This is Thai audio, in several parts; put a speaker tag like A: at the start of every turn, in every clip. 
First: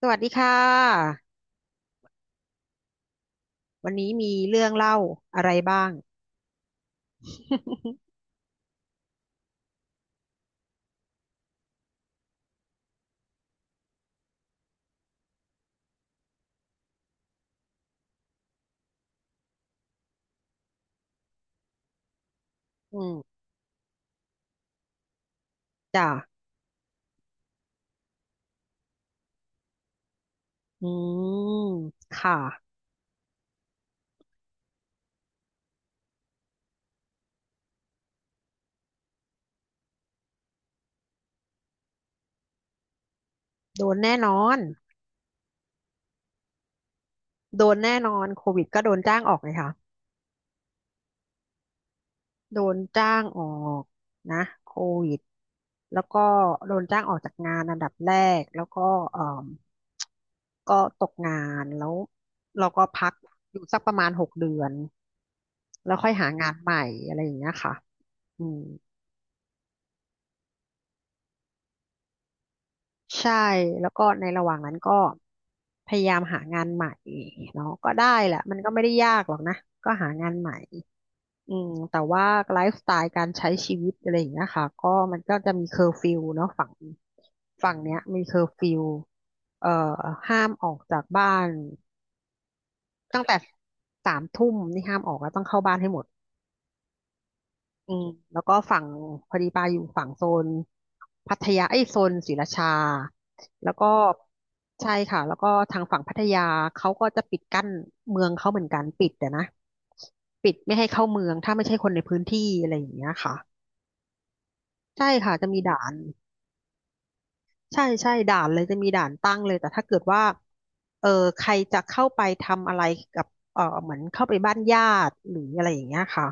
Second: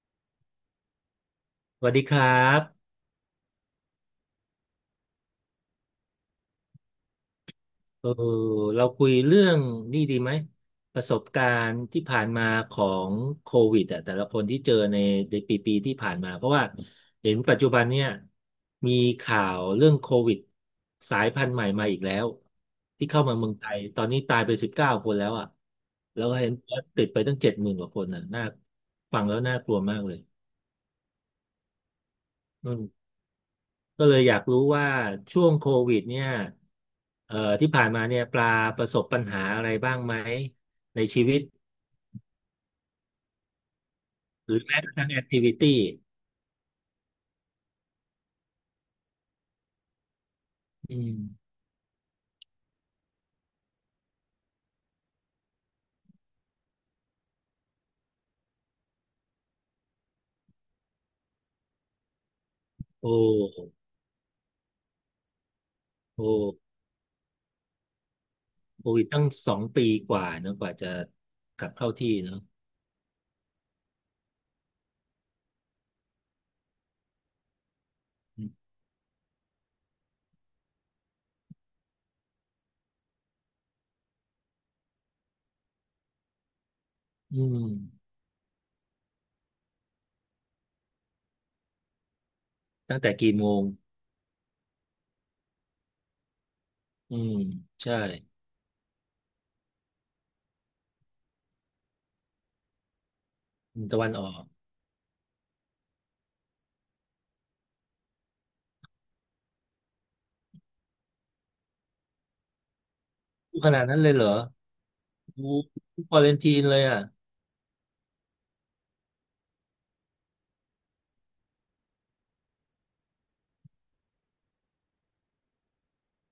A: สวัสดีค่ะ
B: สวัสดีครับ
A: วันนี้มีเรื่องเล่าอะไรบ้าง
B: เออเราคุยเรื่องนี่ดีไหมประสบการณ์ที่ผ่านมาของโควิดอ่ะแต่ละคนที่เจอในปีที่ผ่านมาเพราะว่าเห็นปัจจุบันเนี่ยมีข่าวเรื่องโควิดสายพันธุ์ใหม่มาอีกแล้ว
A: อื
B: ที่เข้า
A: ม
B: มาเมืองไทยตอนนี้ตายไป19 คนแล้วอ่ะ
A: จ้ะ
B: แล้วก็เห็นว่าติดไปตั้ง70,000 กว่าคนอ่ะน่าฟังแล้วน่ากลัวมากเลย
A: อืม ค่ะ
B: อืม ก็เลยอยากรู้ว่าช่วงโควิดเนี่ยที่ผ่านมาเนี่ยปลาประสบปัญหาอะไรบ้างไหมในชีวิต
A: โดนแน่นอ
B: หรื
A: น
B: อแม้กระทั่งแอคทิวิตี้
A: โดนแน่นอน โควิดก็โดนจ้างออกเลยค่ะ
B: อืม
A: โดนจ้างออกนะโควิดแล้วก็โดนจ้างออกจากงานอันดับแรกแล้วก็เอ่มก็ตกงานแล้วเราก็พัก
B: โอ้
A: อยู่สักประมาณ6 เดือนแล้วค่อย
B: โอ้
A: หางานใหม่อะไรอย่างเงี้ยค่ะอืม
B: โควิดตั้ง2 ปีกว่าเนอะกว่าจะกลับเข้าที่เนอะ
A: ใช่แล้วก็ในระหว่างนั้นก็พยายามหางานใหม่เนาะก็ได้แหละมันก็ไม่ได้ยากหรอกนะก็หางานใหม่ อืมแต่ว่าไลฟ์สไตล์การใช้ชีวิตอะไรอย่างเงี้ยค่ะก็มันก็จะมีเคอร์ฟิวเนาะฝั่ง
B: อื
A: ฝั่งเนี้ย
B: ม
A: มีเคอร์ฟิวเอ่อห้ามออกจากบ้าน
B: ตั้งแต่
A: ตั้ง
B: กี่
A: แต่
B: โมง
A: 3 ทุ่มนี่ห้ามออกแล้วต้องเข้าบ้านให้หมด
B: อืม
A: อื
B: ใช่
A: มแล้วก็ฝั่งพอดีปาอยู่ฝั่งโซนพัทยาไอ้ยโซนศรีราชาแล้ว
B: อืม
A: ก็
B: ตะวันออก
A: ใช่ค่ะแล้วก็ทางฝั่งพัทยาเขาก็จะปิดกั้นเมืองเขาเหมือนกันปิดแต่นะปิดไม่ให้เข้าเมืองถ้าไม่ใช่คนในพื้นที่อะไรอย่างเงี้ยค่ะ
B: ขนาดนั้นเลยเหรอ
A: ใช่ค่ะ
B: กู
A: จะมีด่าน
B: ควอเรนทีนเลยอ่ะ
A: ใช่ใช่ด่านเลยจะมีด่านตั้งเลยแต่ถ้าเกิดว่าเออใครจะเข้าไปทำอะไรกับเหมือนเข้าไปบ้านญาติหรืออะไรอย่างเงี้ยค่ะ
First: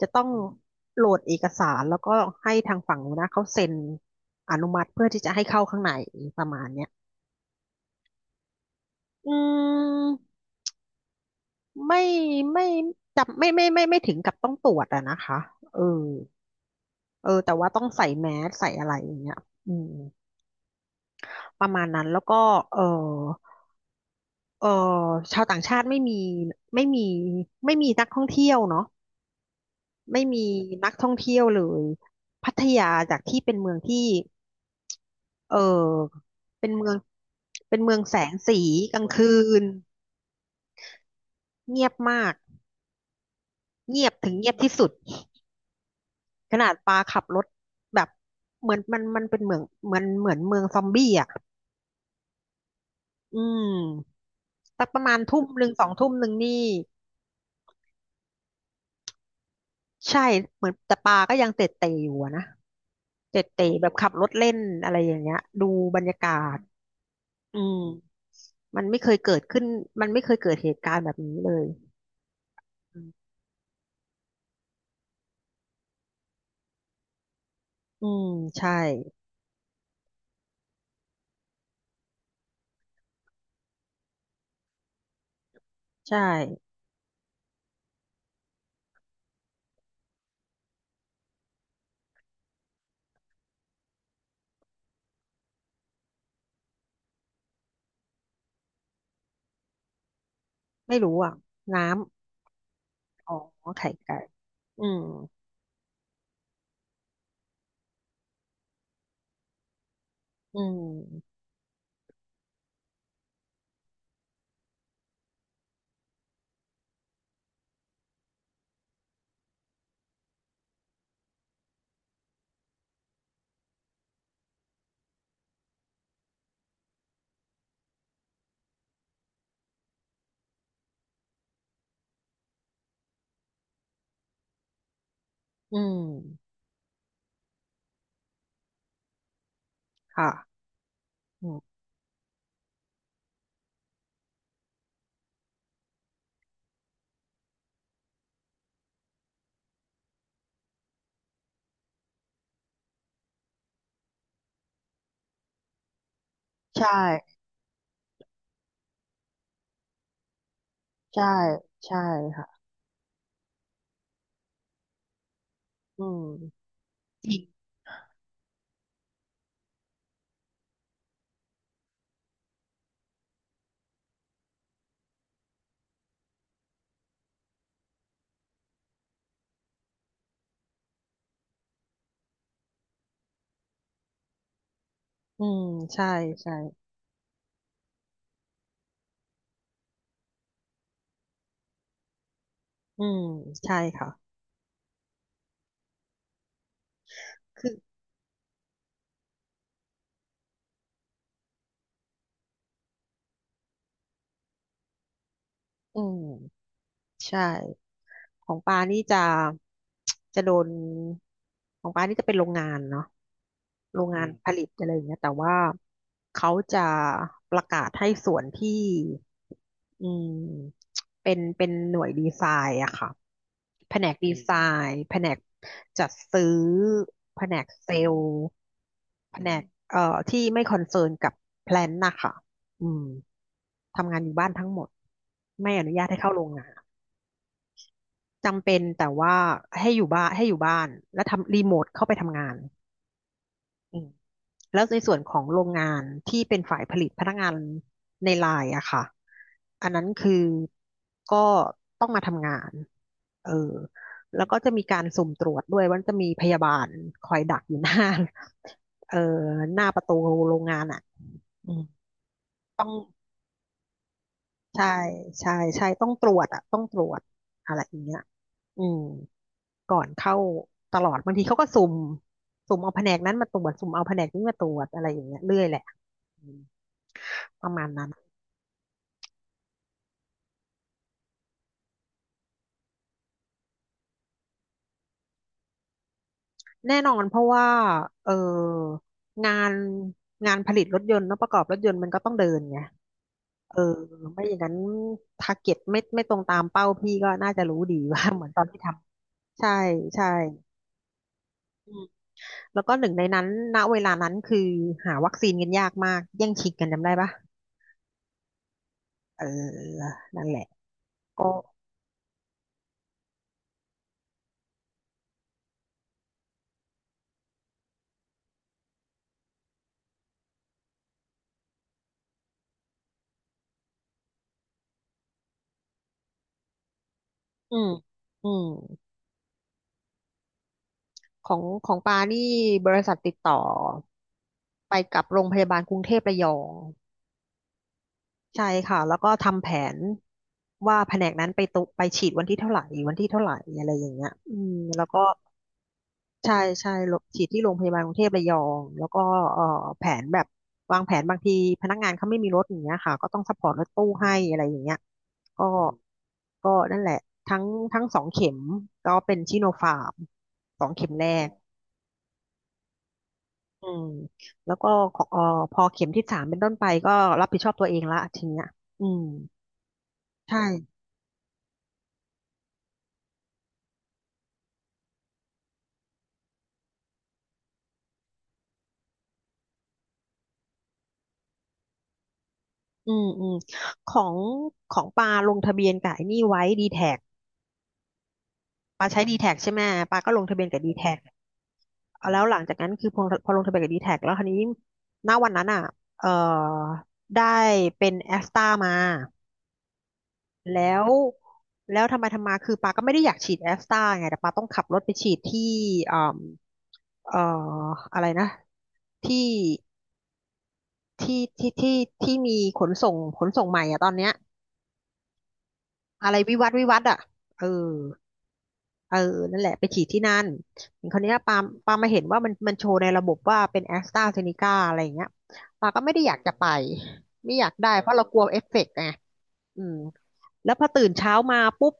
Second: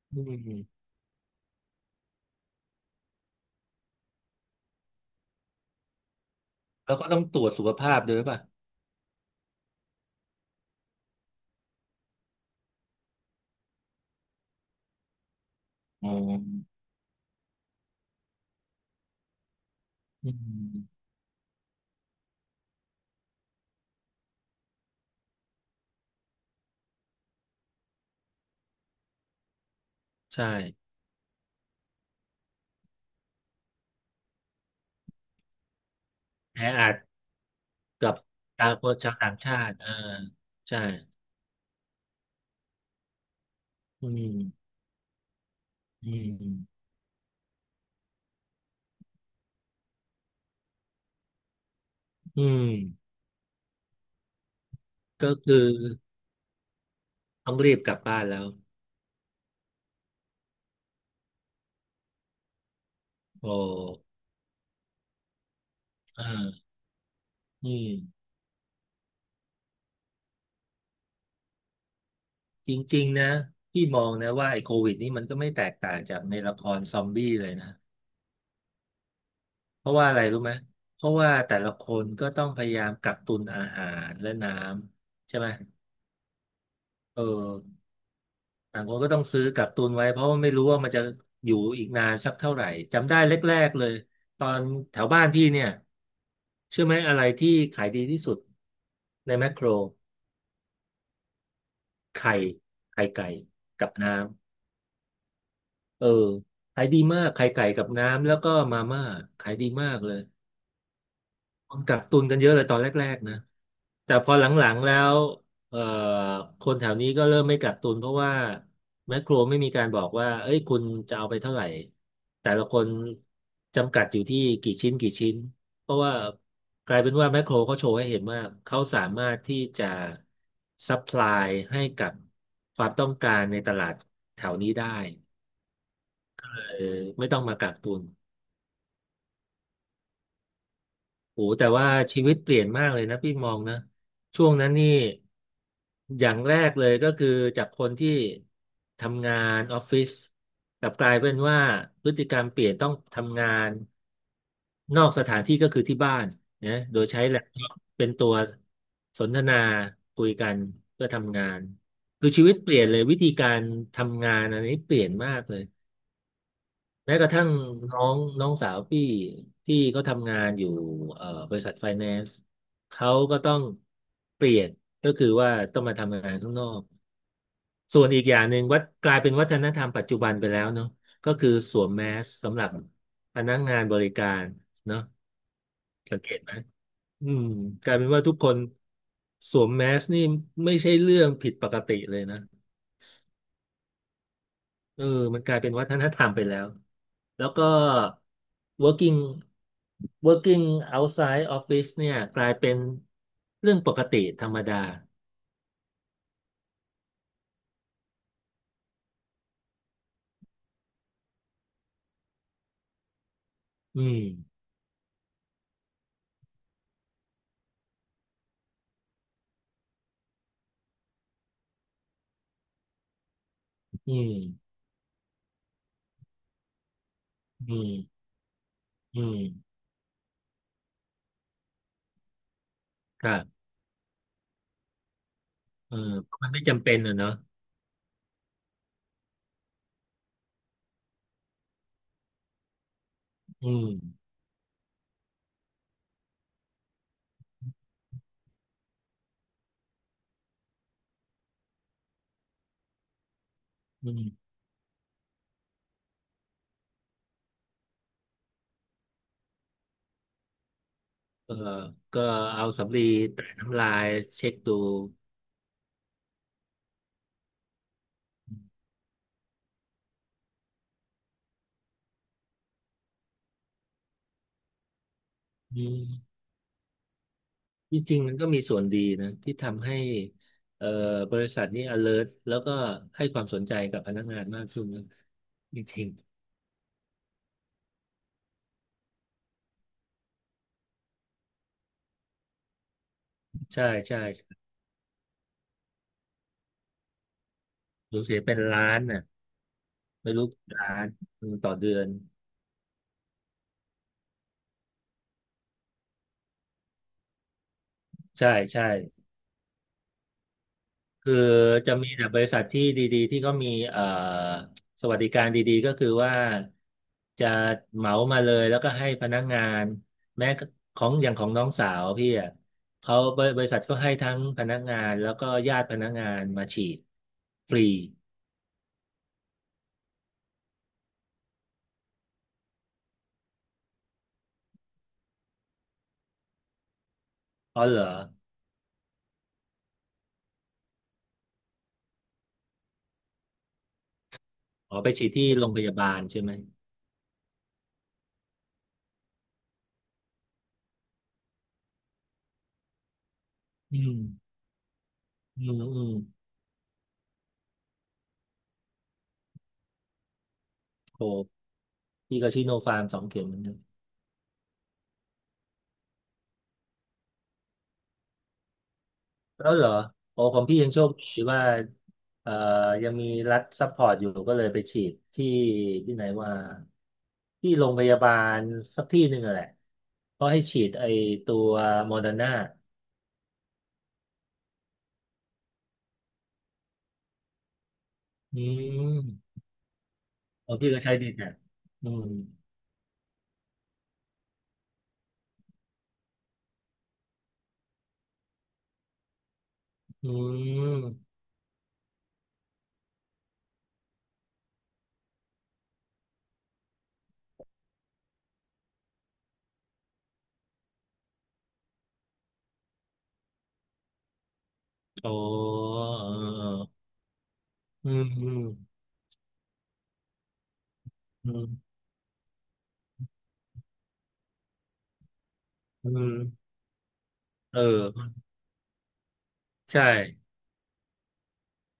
A: จะต้
B: อื
A: อง
B: ม
A: โหลดเอกสารแล้วก็ให้ทางฝั่งนู้นนะเขาเซ็นอนุมัติเพื่อที่จะให้เข้าข้างในประมาณเนี้ย
B: แล้วก็ต้องตรวจสุขภาพด้วยป่ะ
A: อืมไม่ไม่จำไม่ถึงกับต้องตรวจอะนะคะเออ
B: อ๋อ
A: แต่ว่าต้องใส่แมสใส่อะไรอย่างเงี้ยอืม
B: อืม
A: ประมาณนั้นแล้วก็เออ เอ่อชาวต่างชาติไม่มีไม่มีนักท่องเที่ยวเนาะไม่
B: ใช่
A: มีนักท่องเที่ยวเลยพัทยาจากที่เป็นเมืองที่เออ
B: แอ
A: เป็นเมื
B: อั
A: อง
B: ด
A: เป็นเมือง
B: กับ
A: แสงสี
B: ชาวค
A: ก
B: น
A: ลาง
B: ชาว
A: คื
B: ต่างชา
A: น
B: ติอ่าใช่
A: เงียบมากเงี
B: อื
A: ยบถึงเงียบ
B: ม
A: ที่สุด
B: อื
A: ขนาด
B: ม
A: ปาขับรถแบบเหมือนมันเป็นเมืองเหมือนเมืองซอมบี้อ่ะ
B: อืม
A: อืมสักประมาณ
B: ก็
A: ทุ่ม
B: คือ
A: หนึ่งสองทุ่มหนึ่งนี่
B: ต้องรีบกลับบ้านแล้ว
A: ใช่เหมือนแต่ปาก็ยังเตะเตะอยู่อะนะ เจ็ด
B: โอ้
A: เต๋แบบขับรถเล่นอะไรอย่างเงี้ยดูบรรยา
B: เอ่า
A: กาศอื
B: อื
A: ม
B: ม
A: มันไม่เคยเกิดขึ้นมันไม่เคยเกิดเหตุการณ์แบบนี้เลย
B: จ
A: อื
B: ริงๆนะ
A: ม
B: พี่มองนะว่าไอ้โควิดนี่มันก็ไม่แตกต่างจากในละครซอมบี้เลยนะ
A: อืมใช่
B: เพราะว่าอะไรรู้ไหม เพราะว่าแต่ละคนก็ต้องพยายามกักตุนอาหารและน้ำใช่ไหม
A: ใช่
B: เออ ต่างคนก็ต้องซื้อกักตุนไว้เพราะว่าไม่รู้ว่ามันจะอยู่อีกนานสักเท่าไหร่จำได้แรกๆเลยตอนแถวบ้านพี่เนี่ยเชื่อไหมอะไรที่ขายดีที่สุดในแมคโคร
A: ไม่รู้อ่ะน้
B: ไข่ไข่
A: ำ
B: ไก่
A: อ๋อ
B: กั
A: ไข่
B: บน้
A: ไก่อืม
B: ำเออขายดีมากไข่ไก่กับน้ำแล้วก็มาม่าขายดีมากเลย
A: อืม
B: กักตุนกันเยอะเลยตอนแรกๆนะแต่พอหลังๆแล้วเอ่อคนแถวนี้ก็เริ่มไม่กักตุนเพราะว่าแมคโครไม่มีการบอกว่าเอ้ยคุณจะเอาไปเท่าไหร่แต่ละคนจำกัดอยู่ที่กี่ชิ้นกี่ชิ้นเพราะว่ากลายเป็นว่าแมคโครเขาโชว์ให้เห็นว่าเขาสามารถที่จะซัพพลายให้กับความต้องการในตลาดแถวนี้ได้
A: อืม
B: เออไม่ต้องมากักตุน
A: ค่ะ
B: โอ้
A: อื
B: แต่
A: ม
B: ว่าชีวิตเปลี่ยนมากเลยนะพี่มองนะช่วงนั้นนี่อย่างแรกเลยก็คือจากคนที่ทำงานออฟฟิศกลับกลายเป็นว่าพฤติกรรมเปลี่ยนต้องทำงานนอกสถานที่ก็คือที่บ้านนะ
A: ใช่
B: โดยใช้แล็ปท็อปเป็นตัวสนทนาคุยกันเพื่อ
A: ใช่
B: ทำงาน
A: ใช่
B: คือชีวิต
A: ค่ะ
B: เปลี่ยนเลยวิธีการทำงานอันนี้เปลี่ยนมากเลย
A: อืม
B: แม้ก
A: จ
B: ระ
A: ริง
B: ทั่งน้องน้องสาวพี่ที่เขาทำงานอยู่บริษัทไฟแนนซ์เขาก็ต้องเปลี่ยนก็คือว่าต้องมาทำงานข้างนอกส่วนอีกอย่างหนึ่งวัดกลายเป็นวัฒนธรรมปัจจุบันไปแล้วเนาะก็คือสวมแมสสำหรับพนักงานบริการเนาะ
A: อืมใช่
B: สังเกตไห
A: ใช่
B: มอืมกลายเป็นว่าทุกคนสวมแมสนี่ไม่ใช่เรื่องผิดปกติเลยนะ
A: อืมใช่ค่ะ
B: เออมันกลายเป็นวัฒนธรรมไปแล้ว แล้วก็
A: คือ
B: working working outside office เนี่ยกลายเป็นเรื่องปกติธรรมดา
A: อืมใช่ ของปานี่จะ จะโดนของปานี่จะเป็นโรงงานเนาะโร
B: อื
A: งอื
B: ม
A: งานมผลิตอะไรอย่างเงี้ยแต่ว่าเขาจะประกาศให้ส่วนที่อืมเป็นหน่วยดีไซน์อะค่ะแผน
B: อื
A: กดีอืมไซ
B: ม
A: น์แผนกจัดซื้อแผนก
B: อื
A: เซล
B: ม
A: ล์
B: อื
A: แผ
B: ม
A: นกเอ่อที่ไม่คอนเซิร์นกับแพลนนะคะอืม
B: ครับ
A: ทำงานอยู่บ้านทั้งหมดไม่อนุ
B: เออ
A: ญาตให้
B: เพ
A: เข้า
B: ราะ
A: โร
B: มั
A: ง
B: นไม่
A: งาน
B: จำเป็นอ่ะเนาะ
A: จำเป็นแต่ว่าให้อยู่บ้านแล้วทำรีโมทเข้าไปทำงาน
B: อืม
A: อืมแล้วในส่วนของโรงงานที่เป็นฝ่ายผลิตพนักงานในไลน์อะค่ะอันนั้นคือก็ต้องมาทำงานเออ
B: อืม
A: แล้วก็จะมีการสุ่มตรวจด้วยว่าจะมีพยาบาลคอยดักอยู่หน้า เออหน้าประตูโรงงานอะ
B: เออ
A: อืม
B: ก็เอาสำลีแตะน้ำลายเช็คดู
A: ใช่ใช่ใช่ต้องตรวจอะต้องตรวจอะไรอย่างเงี้ยอืมก่อนเข้าตลอดบางทีเขาก็สุ่มเอาแผนกนั้นมาตรวจสุ่มเอาแผนกนี้มาตรวจอะไรอย่างเงี้ยเรื่อยแหละ
B: อืม
A: อืมประมาณ
B: จ
A: นั้น
B: ริงๆมันก็มีส่วนดีนะที่ทำให้เอ่อบริษัทนี้ alert แล้วก็ให้ความสนใจกับพนักงานมากขึ้นนะจริง
A: แน่นอนเพราะว่าเอองานงานผลิตรถยนต์เนอะประกอบรถยนต์มันก็ต้องเดินไง
B: ๆ
A: เอ
B: ใช่
A: อ
B: ใช่
A: ไม่อย่างนั้นทาร์เก็ตไม่ตรงตามเป้าพี่ก็น่าจะรู้ดี
B: สู
A: ว่า
B: ญเสี ย
A: เหมือน
B: เป็น
A: ตอนที่
B: ล้า
A: ท
B: นน่ะ
A: ำใช่ใช่
B: ไม่รู้กี่ล้านอืมต่อเดือน
A: แล้วก็หนึ่งในนั้นณเวลานั้นคือหาวัคซีนกันยากมากแย่งชิงกันจำได้ปะ
B: ใช่ใช่
A: เออนั่นแหละ
B: คือ
A: ก็
B: จะมีแต่บริษัทที่ดีๆที่ก็มีสวัสดิการดีๆก็คือว่าจะเหมามาเลยแล้วก็ให้พนักงานแม้ของอย่างของน้องสาวพี่อ่ะเขาบริษัทก็ให้ทั้งพนักงานแล้วก็ญาติพนักงานมาฉีดฟ
A: อื
B: รี
A: ม อืม ของของปานี่บริษัทติดต่อไปกับโรงพยาบาลกรุงเทพระยอง
B: อ๋อเหรอ
A: ใช่ค่ะ แล้วก็ทำแผนว่าแผนกนั้นไปตุไปฉีดวันที่เท่าไหร่ วันที่เท่าไหร่ อะไรอย่างเงี้ยอืม
B: อ๋อ
A: แล้ว
B: ไป
A: ก็
B: ฉีดที่โรงพยาบาลใช่ไหม
A: ใช่ใช่โรฉีดที่โรงพยาบาลกรุงเทพระยองแล้วก็เอ่อแผนแบบวางแผนบางทีพนักงานเขาไม่มีรถอย่างเงี้ยค่ะก็ต้องซัพพอร์ตรถ
B: อื
A: ตู้ให้
B: ม
A: อะไรอย่างเงี้ย
B: อื
A: ก็
B: มอืม
A: ก็นั่นแหละทั้งทั้งสองเข็มก็เป็นชิโนฟาร์มสองเข็ม
B: โอ้
A: แรก
B: พี่ก็ชิโนฟาร์ม2 เข็ม
A: อืมแล้วก็ขอพอเข็มที่สามเป็นต้นไปก็รับผิดชอบตัวเองละทีเนี้ยอืม
B: แล้วเหรอโอ้ข
A: ใช่
B: องพี่ยังโชคดีว่าเอ่อยังมีรัฐซัพพอร์ตอยู่ก็เลยไปฉีดที่ที่ไหนว่าที่โรงพยาบาลสักที่หนึ่งอะแหละก็ให้ฉีดไอตัวโมเดอร์นา
A: อืมอืมของของปาลงทะเบียนกับไอ้นี่ไว้ดีแท็ก
B: อื
A: ปา
B: ม
A: ใช้ดีแท็กใช่ไหมปาก็ลงทะเบียน
B: โอ้
A: กับ
B: พี่
A: ดี
B: ก็
A: แท็
B: ใช้
A: ก
B: ดีแนะอืม
A: แล้วหลังจากนั้นคือพอลงทะเบียนกับ d t แทกแล้วคราวนี้ณวันนั้นอ่ะเอ่อได้เป็นแอสตามา
B: อื
A: แล้ว
B: ม
A: แล้วทำไมทำมาคือปาก็ไม่ได้อยากฉีดแอสตาไงแต่ปาต้องขับรถไปฉีดที่เอ่มเอ่ออะไรนะที่ที่ที่มีขนส่งใหม่อ่ะตอนเนี้ย
B: โอ้
A: อะไรวิวัฒน์อ่ะเออ
B: เออเอออืม
A: เออนั่นแหละไปฉีดที่นั่นคราวเนี้ย
B: อื
A: ปา
B: ม
A: มาเห็นว่ามันโชว์ในระบบว่าเป็นแอสตราเซเนกาอะไรอย่างเงี้ยปาก็
B: อื
A: ไม่ได้อยากจะไป
B: ม
A: ไม่อยาก
B: เอ
A: ได้เพราะเราก
B: อ
A: ลัวเอฟเฟกต์ไงอืม
B: ใช่
A: แล้วพอตื่นเช้ามาปุ๊บ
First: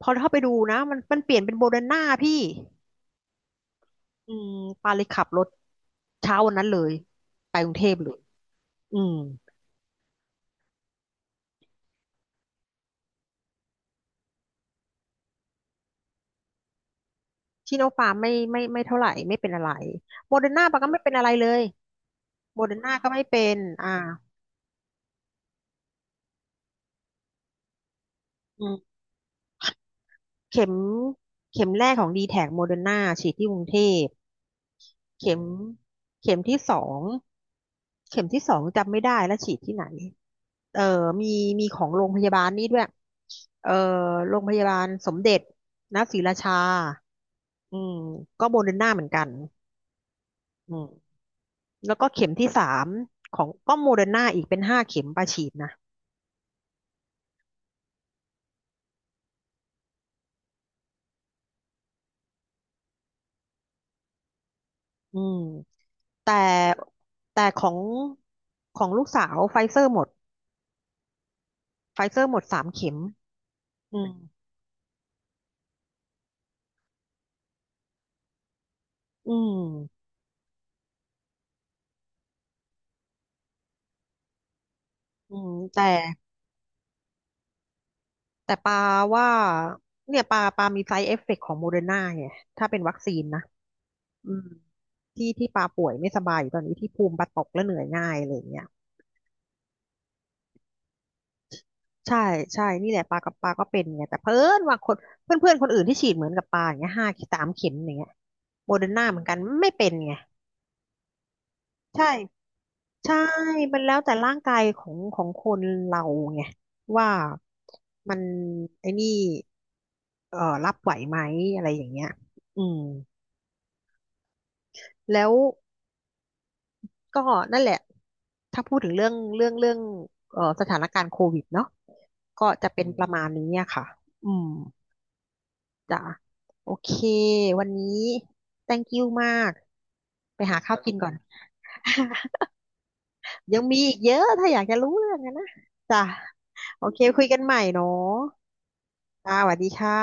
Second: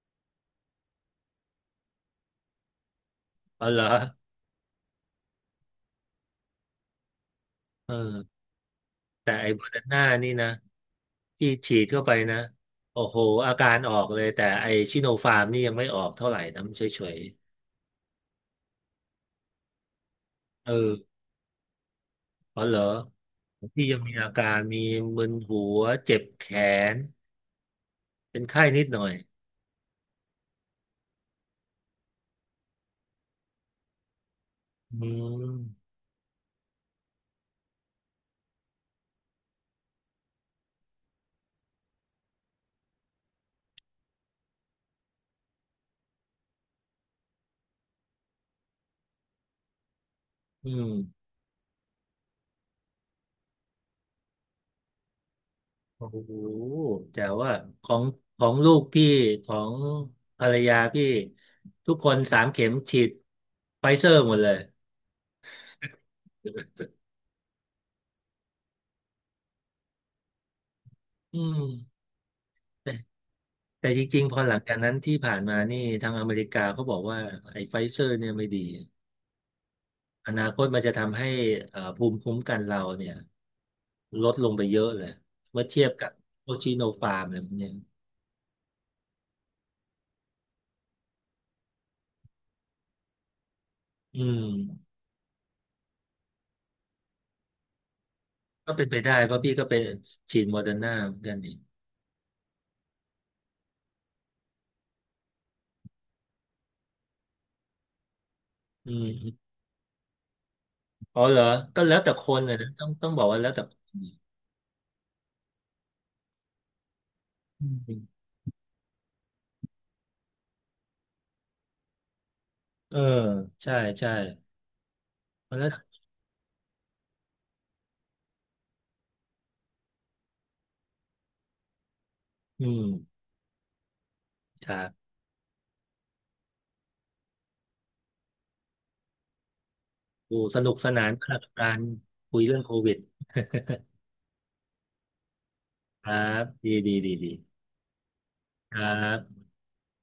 A: พอเข้าไปดูนะมันเปลี่ยนเป็นโมเดอร์นาพี่
B: อ๋อเหรอ
A: อืมปาเลยขับรถเช้าวันนั้นเลยไปกรุงเท
B: เออ
A: พเลยอืม
B: แต่ไอ้โมเดอร์นานี่นะที่ฉีดเข้าไปนะโอ้โหอาการออกเลยแต่ไอ้ชิโนฟาร์มนี่ยังไม่ออกเท่าไหร่นะมันเฉย
A: ชิโนฟาร์มไม่เท่าไหร่ไม่เป็นอะไรโมเดอร์นา
B: ๆเอ
A: ปาก็
B: อ
A: ไม่เป็นอะไรเลย
B: อ๋
A: โม
B: อ
A: เด
B: เห
A: อ
B: ร
A: ร์
B: อ
A: นาก็ไม่เป็น
B: ที่
A: อ่า
B: ยังมีอาการมีมึนหัวเจ็บแขนเป็นไข้
A: อื
B: นิดห
A: ม
B: น่อย
A: เข็มเข็มแรกของดีแท็กโมเดอร์นาฉีดที่กรุงเทพ
B: อื
A: เข็ม
B: ม
A: เข็มที่สองเข็มที่สองจำไม่ได้แล้วฉีดที่ไหนเออมีมีของโรงพยาบาลนี่ด้วยเออโรงพยาบาลสมเด็จนศรีราชาอืมก็โมเดอร์นาเหมือนกัน
B: อื
A: อืม
B: ม
A: แล้วก็เข็มที่สามของก็โมเดอร์นาอีกเป็นห้าเข็มประฉีดนะ
B: โอ้โหแต่ว่าของของลูกพี่ของภรรยาพี่ทุกคน3 เข็มฉีดไฟเซอร์หมดเลย
A: อืมแต่แต่ของของลูกสาวไฟเซอร์หมด
B: อื
A: ไฟ
B: ม
A: เซอร์หมดสามเข็ม
B: แต่
A: อื
B: จ
A: ม
B: ริงๆพอหลังจากนั้นที่ผ่านมานี่ทางอเมริกาเขาบอกว่าไอ้ไฟเซอร์เนี่ยไม่ดี
A: อืม
B: อนาคตมันจะทำให้ภูมิคุ้มกันเราเนี่ยลดลงไปเยอะเลย
A: อืม
B: เมื่อ
A: แต่
B: เทียบกับโอชิโนฟาร์มอะไรพวกเนี้ย
A: แต่ปาว่าเนี่ยปาปามีไซ d ์เอฟเฟกของโมเดอร์นาไงถ้าเป็นวัคซีนนะ
B: อื
A: อื
B: ม
A: มที่ที่ปาป่วยไม่สบายอยู่ตอนนี้ที่ภูมิปาตกแล้วเหนื่อยง่ายอะไรอย่างเงี้ย
B: ก็เป็นไปได้เพราะพี่ก็เป็นฉีดโมเดอร์นาเหมือนกันนี่
A: ใช่ใช่นี่แหละปากับปาก็เป็นไงแต่เพื่อนว่าคนเพื่อนเพื่อนคนอื่นที่ฉีดเหมือนกับปาอย่างเงี้ยห้าสามเข็มอย่างเงี้ยโมเดอ
B: อื
A: ร์นาเหมือนกัน
B: ม
A: ไม่เป็นไง
B: อ๋อเหรอก็แล้ว
A: ใช่
B: แต่คนเลยนะต้องต้อง
A: ใช่
B: บอกว่าแล้วแต่
A: มัน
B: ค
A: แล้ว
B: นี
A: แต่ร่างกายของของคนเราไงว่า
B: อืม
A: มันไอ้นี่เอ่อรับไหวไหมอะไรอย่างเงี้ยอืม
B: เออใช่ใช่
A: แล้ว
B: เพราะแล้ว
A: ก็นั่นแหละถ้าพูดถึงเรื่องสถานการณ์โควิดเนาะก็
B: อื
A: จะเป็นประม
B: ม
A: มาณนี้อะค่ะอืม
B: ครับ
A: จ้ะโอเควันนี้ thank you มาก
B: โอ้
A: ไปหา
B: สนุ
A: ข้า
B: ก
A: ว
B: ส
A: กิน
B: นา
A: ก่อ
B: น
A: น
B: มากกับการคุยเรื่องโควิด
A: ยังมีอีกเยอะ ถ้าอยากจะรู้เรื่องอะนะจ้ะ
B: ครับดี
A: โอ
B: ดี
A: เค
B: ดี
A: คุย
B: ดี
A: กันใหม่เนาะ
B: ครั
A: จ้า
B: บ
A: สวัสดีค่ะ